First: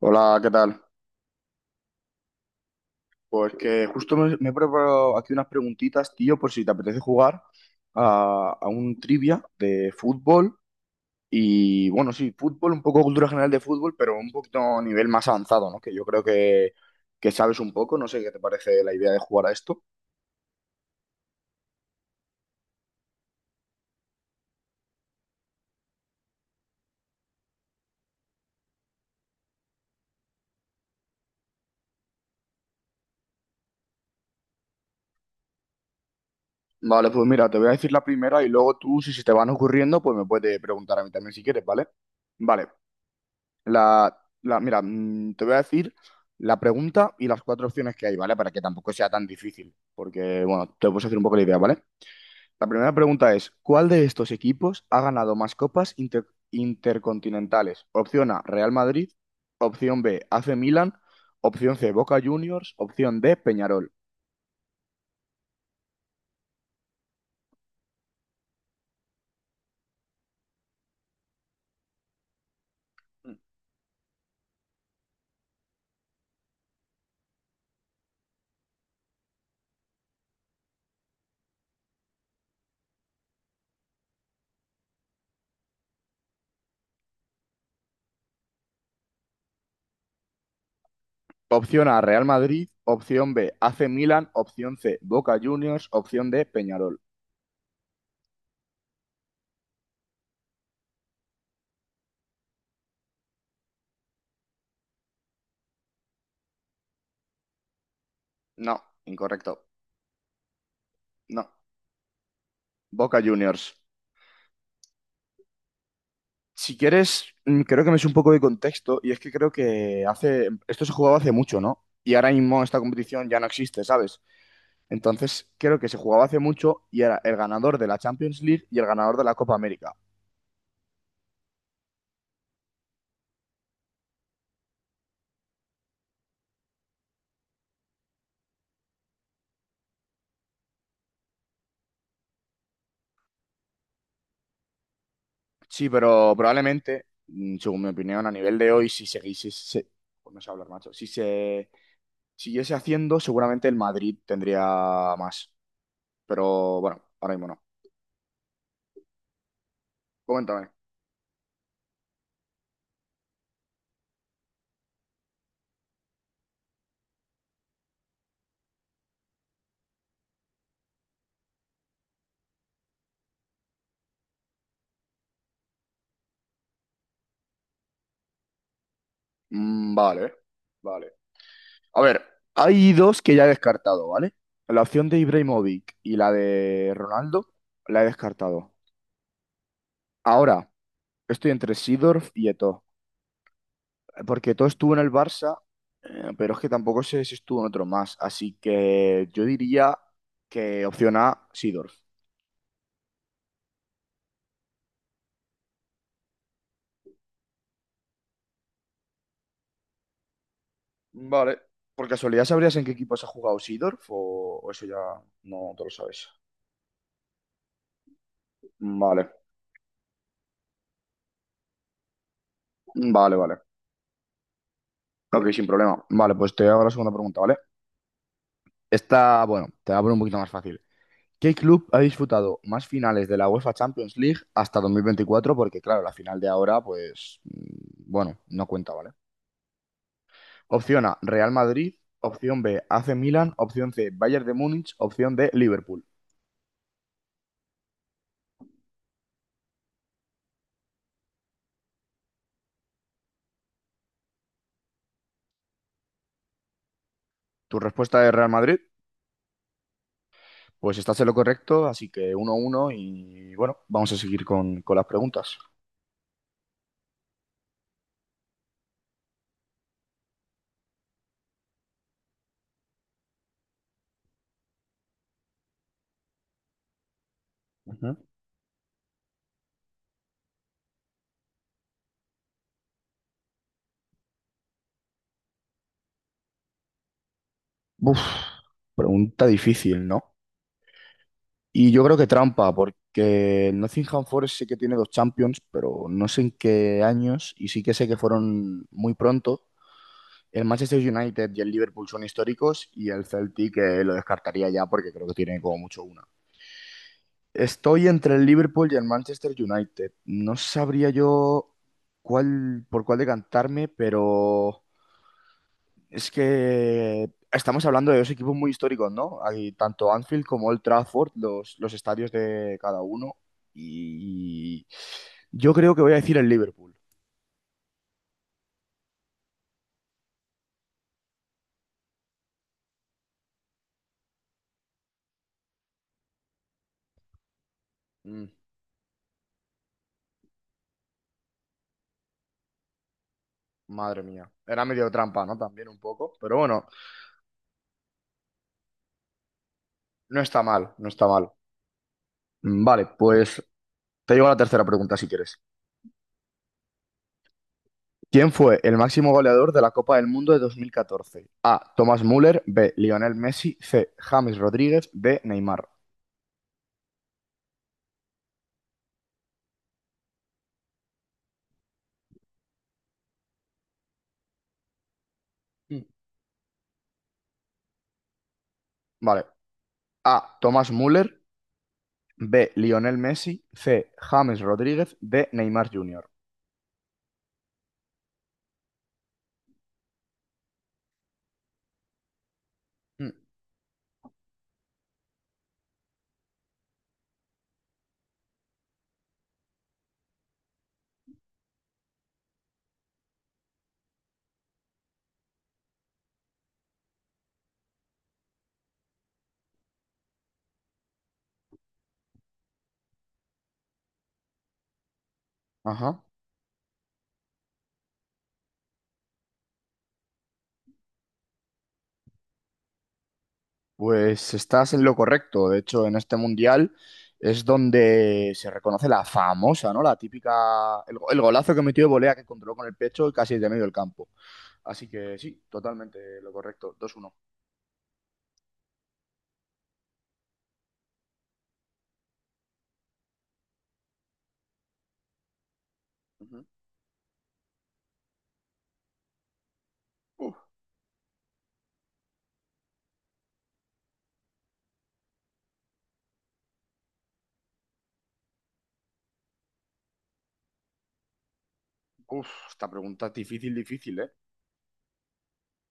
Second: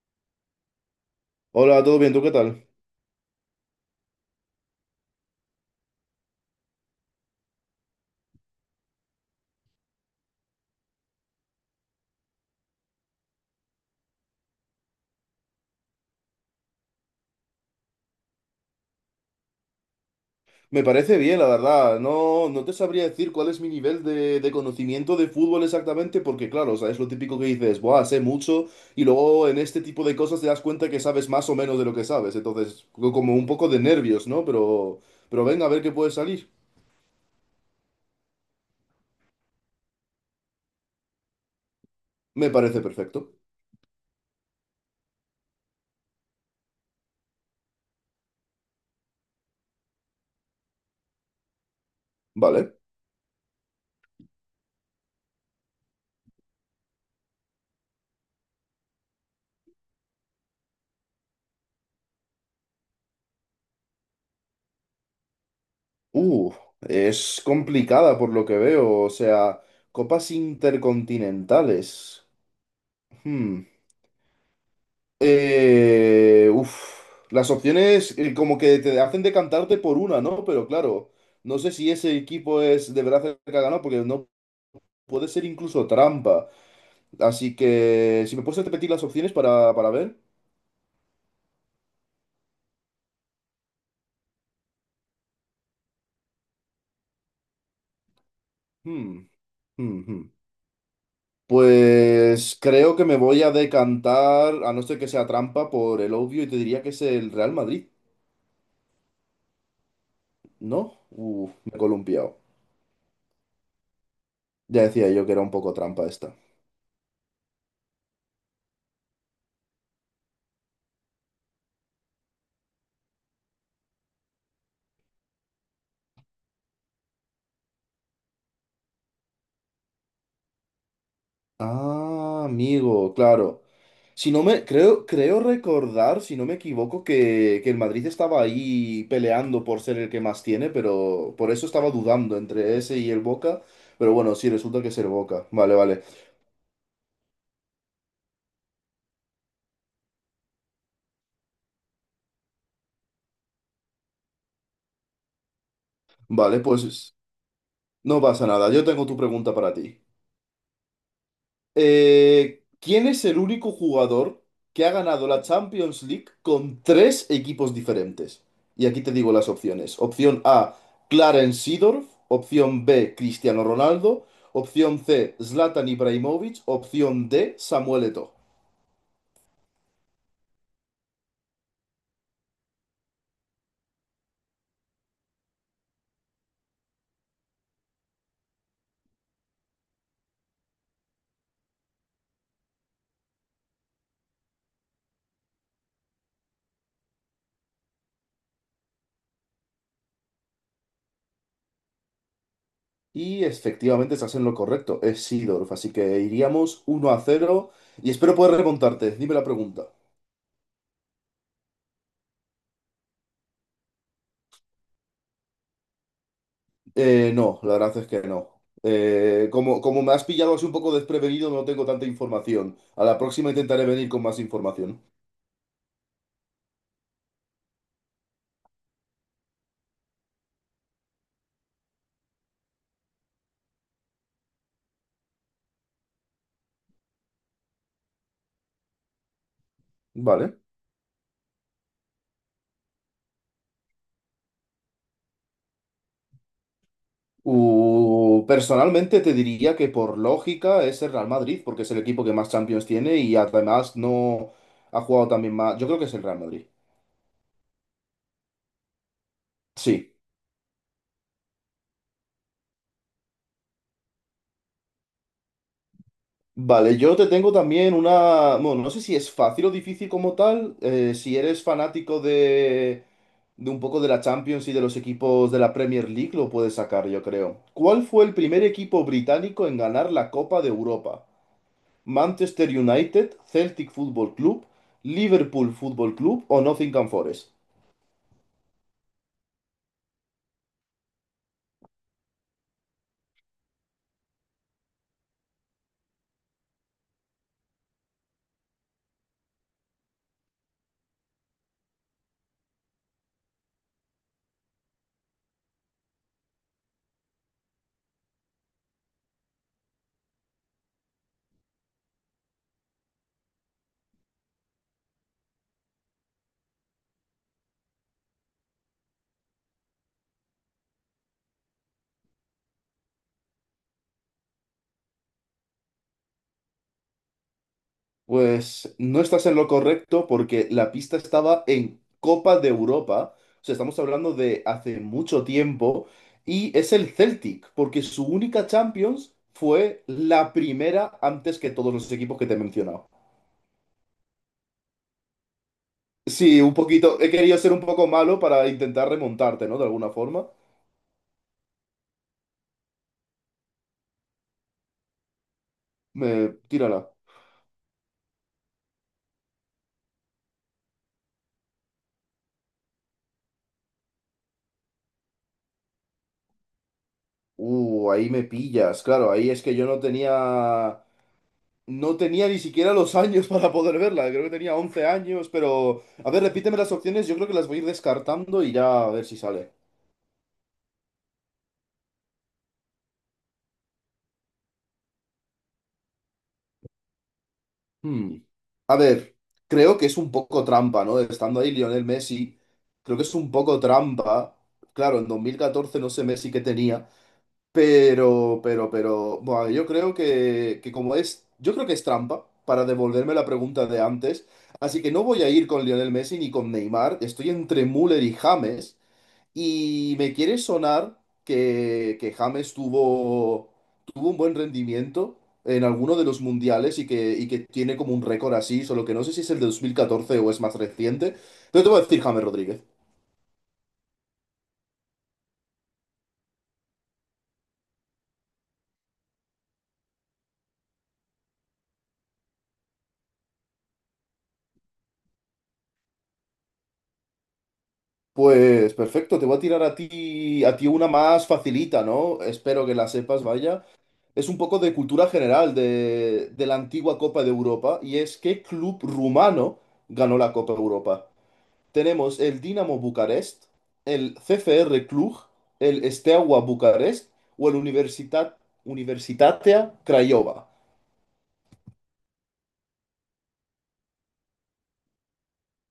Hola, ¿qué tal? Hola, ¿todo bien? ¿Tú qué tal? Pues que justo me he preparado aquí unas preguntitas, tío, por si te apetece jugar a un trivia de fútbol y, bueno, sí, fútbol, un poco cultura general de fútbol, pero un poquito a nivel más avanzado, ¿no? Que yo creo que sabes un poco, no sé qué te parece la idea de jugar a esto. Me parece bien, la verdad. No, no te sabría decir cuál es mi nivel de conocimiento de fútbol exactamente, porque claro, o sea, es lo típico que dices, buah, sé mucho, y luego en este tipo de cosas te das cuenta que sabes más o menos de lo que sabes. Entonces, como un poco de nervios, ¿no? Pero venga, a ver qué puede salir. Vale, pues mira, te voy a decir la primera y luego tú, si se te van ocurriendo, pues me puedes preguntar a mí también si quieres, ¿vale? Me Vale. parece perfecto. La, Mira, te voy a decir la pregunta y las cuatro opciones que hay, ¿vale? Para que tampoco sea tan difícil, porque, bueno, te puedes hacer un poco la idea, ¿vale? La Vale. primera pregunta es, ¿cuál de estos equipos ha ganado más copas intercontinentales? Opción A, Real Madrid. Opción B, AC Milan. Opción C, Boca Juniors. Opción D, Peñarol. Uh, es complicada por lo que veo. O sea, copas intercontinentales. Hmm. Uf, las opciones como que te hacen decantarte por una, ¿no? Pero claro, no sé si ese equipo es de verdad el que ha ganado, porque no puede ser incluso trampa. Así que, si me puedes repetir las opciones para ver. Opción A, Real Madrid. Opción B, AC Milan. Opción C, Boca Juniors. Opción D, Peñarol. Hmm, hmm, hmm. Pues creo que me voy a decantar, a no ser que sea trampa, por el obvio y te diría que es el Real Madrid, No, incorrecto. ¿no? No, Uf, me he columpiado. Boca Juniors. Ya decía yo que era un poco trampa esta. Si quieres, creo que me es un poco de contexto y es que creo que hace, esto se jugaba hace mucho, ¿no? Y ahora mismo esta competición ya no existe, ¿sabes? Entonces, creo que se jugaba hace mucho y era el ganador de la Champions League y el ganador de la Copa América. Ah, amigo, claro. Si no me, Creo recordar, si no me equivoco, que el Madrid estaba ahí peleando por ser el que más tiene, pero por eso estaba dudando entre ese y el Boca. Pero bueno, sí, resulta que es el Boca. Vale, Sí, vale. pero probablemente, según mi opinión, a nivel de hoy, si seguís, si se, pues no sé hablar, macho, si se siguiese haciendo, seguramente el Madrid tendría más. Vale, Pero bueno, pues ahora mismo no. no pasa nada. Yo tengo tu pregunta para ti. Coméntame. ¿Quién es el único jugador que ha ganado la Champions League con tres equipos diferentes? Y aquí te digo las opciones. Opción A, Clarence Seedorf. Opción B, Cristiano Ronaldo. Opción C, Zlatan Ibrahimovic. Opción D, Samuel Eto'o. Vale, vale. A ver, hay dos que ya he descartado, ¿vale? La opción de Ibrahimovic y la de Ronaldo la he descartado. Ahora, estoy entre Seedorf y Eto'o, porque Eto'o estuvo en el Barça, pero es que tampoco sé si estuvo en otro más, así que yo diría que opción A, Seedorf. Y efectivamente estás en lo correcto, es Seedorf. Así que iríamos 1-0 y espero poder remontarte. Dime la pregunta. Vale. ¿Por casualidad sabrías en qué equipos ha jugado Seedorf o eso ya no te lo sabes? No, la verdad es que no. Vale, Como me has pillado así un poco desprevenido, no tengo tanta información. A la vale, próxima vale. intentaré venir con más información. Ok, sin problema. Vale, pues te hago la segunda pregunta, ¿vale? Esta, bueno, te la voy a poner un poquito más fácil. ¿Qué club ha disputado más finales de la UEFA Champions League hasta 2024? Porque claro, la final de ahora, pues, bueno, no cuenta, ¿vale? Vale. Opción A, Real Madrid. Opción B, AC Milan. Opción C, Bayern de Múnich. Opción D, Liverpool. Personalmente te diría que por lógica es el Real Madrid, porque es el equipo que más Champions tiene y además no ha jugado también más. Yo creo que es el Real Madrid. ¿Tu respuesta es Real Madrid? Sí. Pues estás en lo correcto, así que 1 uno y bueno, vamos a seguir con las preguntas. Vale, yo te tengo también una... Bueno, no sé si es fácil o difícil como tal. Si eres fanático de un poco de la Champions y de los equipos de la Premier League, lo puedes sacar, yo creo. ¿Cuál Ujú. fue el primer equipo británico en ganar la Copa de Europa? ¿Manchester United, Celtic Football Club, Liverpool Football Club o Nottingham Forest? Uf, pregunta difícil, ¿no? Y yo creo que trampa, porque el Nottingham Forest sí que tiene dos Champions, pero no sé en qué años, y sí que sé que fueron muy pronto. El Manchester United y el Liverpool son históricos, y el Celtic lo descartaría ya porque creo que tiene como mucho una. Estoy entre el Liverpool y el Manchester United. No sabría yo cuál, por cuál decantarme, pero es que estamos hablando de dos equipos muy históricos, ¿no? Hay tanto Anfield como Old Trafford, los estadios de cada uno. Y yo creo que voy a decir el Liverpool. Pues no estás en lo correcto porque la pista estaba en Copa de Europa, o sea, estamos hablando de hace mucho tiempo, y es el Celtic, porque su Mm, única Champions fue la primera antes que todos los equipos que te he mencionado. madre mía. Era medio trampa, ¿no? También un poco. Pero Sí, un bueno, poquito, he querido ser un poco malo para intentar remontarte, ¿no? De alguna no forma. está mal, no está mal. Vale, pues te llevo a la tercera pregunta si quieres. Tírala. ¿Quién fue el máximo goleador de la Copa del Mundo de 2014? A. Thomas Müller. B. Lionel Messi. C. James Rodríguez. D. Neymar. Ahí me pillas, claro, ahí es que yo no tenía. No tenía ni siquiera los años para poder verla, creo que tenía 11 años, pero... Mm. A ver, repíteme las opciones, yo creo que las voy a ir descartando y ya a ver si Vale. sale. A. Thomas Müller. B. Lionel Messi. C. James Rodríguez. D. Neymar Jr. Hmm. A ver, creo que es un poco trampa, ¿no? Estando ahí Lionel Messi, creo que Mm, es un poco trampa. Claro, en 2014 no sé Messi qué tenía, Bueno, yo creo que como es... Yo creo que es trampa para devolverme la pregunta de antes, así que no voy a ir con Lionel Messi ni con Neymar, estoy entre Müller y James. Y me quiere sonar que James tuvo un buen rendimiento en alguno ajá. de los mundiales y que tiene como un récord así, solo que no sé si es el de 2014 o es más reciente. Pero te voy a decir James Rodríguez. Pues estás en lo correcto. De hecho, en este mundial es donde se reconoce la famosa, ¿no? La típica. El golazo que metió de volea que controló con el pecho y casi de medio del campo. Así que sí, totalmente lo correcto. 2-1. Pues perfecto, te voy a tirar a ti, una más facilita, ¿no? Espero que la sepas, vaya. Es un poco de cultura general de, Ujú. de la antigua Copa de Europa y es ¿qué club rumano ganó la Uf, Copa Europa? Tenemos el Dinamo Bucarest, el CFR Cluj, el Steaua Bucarest o el Universitatea Craiova. uf, esta pregunta es difícil, difícil, ¿eh?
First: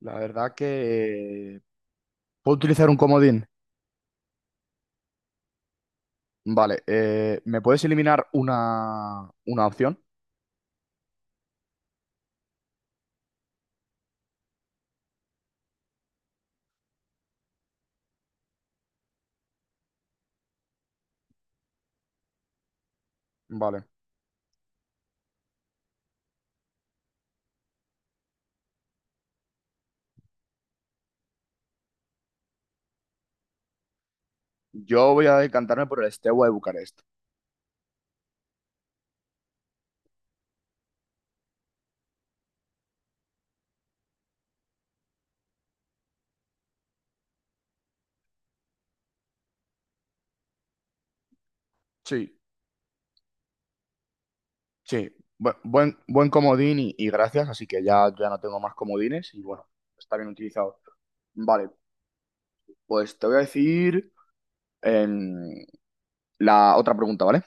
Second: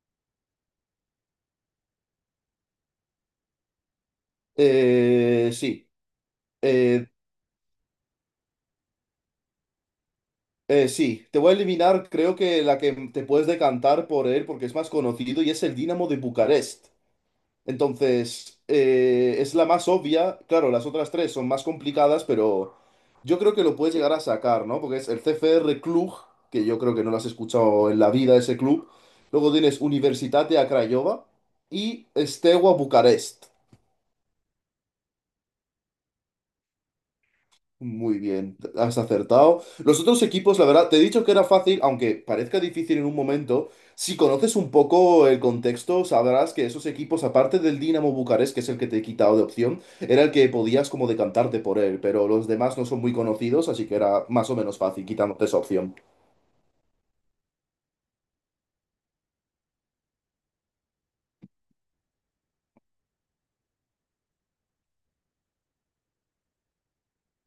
La verdad que. ¿Puedo utilizar un comodín? Sí. Vale. eh, ¿me puedes eliminar una opción? Sí, te voy a eliminar, creo que la que te puedes decantar por él porque es más conocido y es el Dinamo de Bucarest. Entonces, es la más obvia. Claro, las otras tres son más complicadas, pero yo creo que lo Vale. puedes llegar a sacar, ¿no? Porque es el CFR Cluj, que yo creo que no lo has escuchado en la vida ese club. Luego tienes Universitate a Craiova y Steaua Bucarest. Yo voy a decantarme por el Steaua de Bucarest. Muy bien, has acertado. Los otros equipos, la verdad, te he dicho que era fácil, aunque parezca difícil en un momento. Si conoces un poco el contexto, sabrás que esos equipos, aparte del Dinamo Bucarest, que es el que te he quitado de opción, era el que podías como decantarte por él, pero Sí, los demás no son muy conocidos, así que era más o menos fácil sí, quitándote esa opción. Comodín y gracias, así que ya, ya no tengo más comodines y bueno, está bien utilizado. Vale, pues te voy a decir em, la otra pregunta, ¿vale?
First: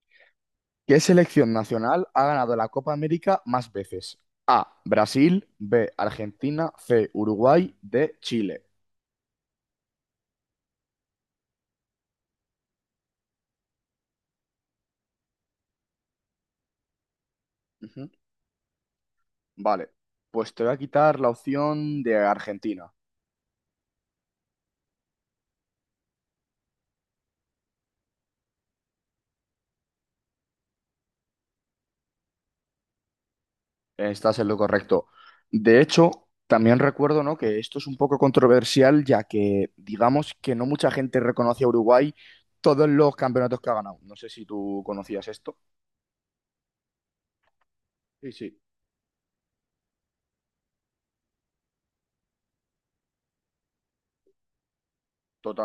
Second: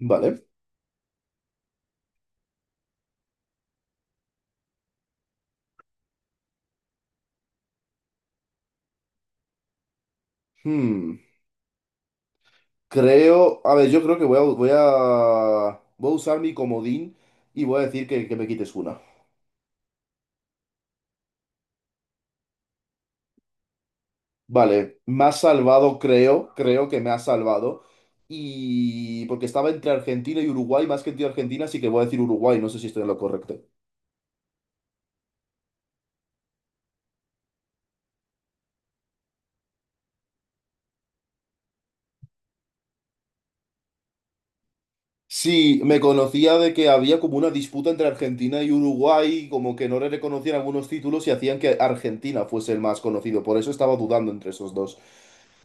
Vale. ¿Qué selección nacional ha ganado la Copa América más veces? A, Brasil, B, Argentina, C, Uruguay, D, Chile. Hmm. Creo, a ver, yo creo que voy a usar mi comodín y voy a decir Ujú. que me quites una. Vale, pues te voy a quitar la opción de Argentina. Vale, me ha salvado, creo que me ha salvado. Y porque estaba entre Argentina y Uruguay, más que entre Argentina, así que voy a decir Uruguay, no sé si estoy en lo correcto. Estás en lo correcto. De hecho, también recuerdo, ¿no? que esto es un poco controversial, ya que digamos que no mucha gente reconoce a Uruguay todos los campeonatos que ha ganado. No sé si tú conocías esto. Sí, me conocía de que había como una disputa entre Sí, sí, Argentina y Uruguay, como que no le reconocían algunos títulos y hacían que Argentina fuese el más conocido, por eso estaba dudando entre esos dos.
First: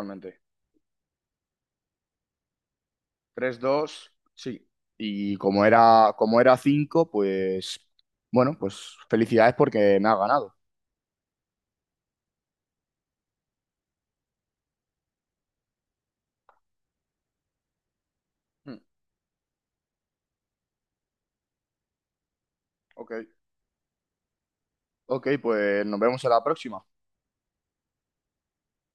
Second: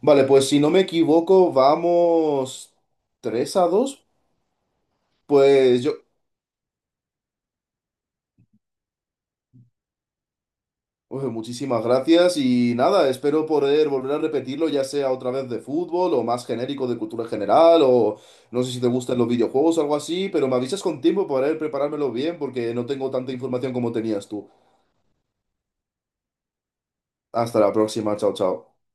Vale, pues si no me equivoco, vamos tres tres a dos dos sí. Y Pues yo, como era 5 pues bueno, pues felicidades porque me ha ganado. pues muchísimas gracias y nada, espero poder volver a repetirlo, ya sea otra vez de fútbol o más genérico de cultura general o no sé Hmm, si te gustan los videojuegos o algo así, pero me avisas con tiempo para poder preparármelo bien porque no tengo ok, tanta información como tenías tú. ok, pues nos vemos en la próxima. Hasta la próxima, chao, chao.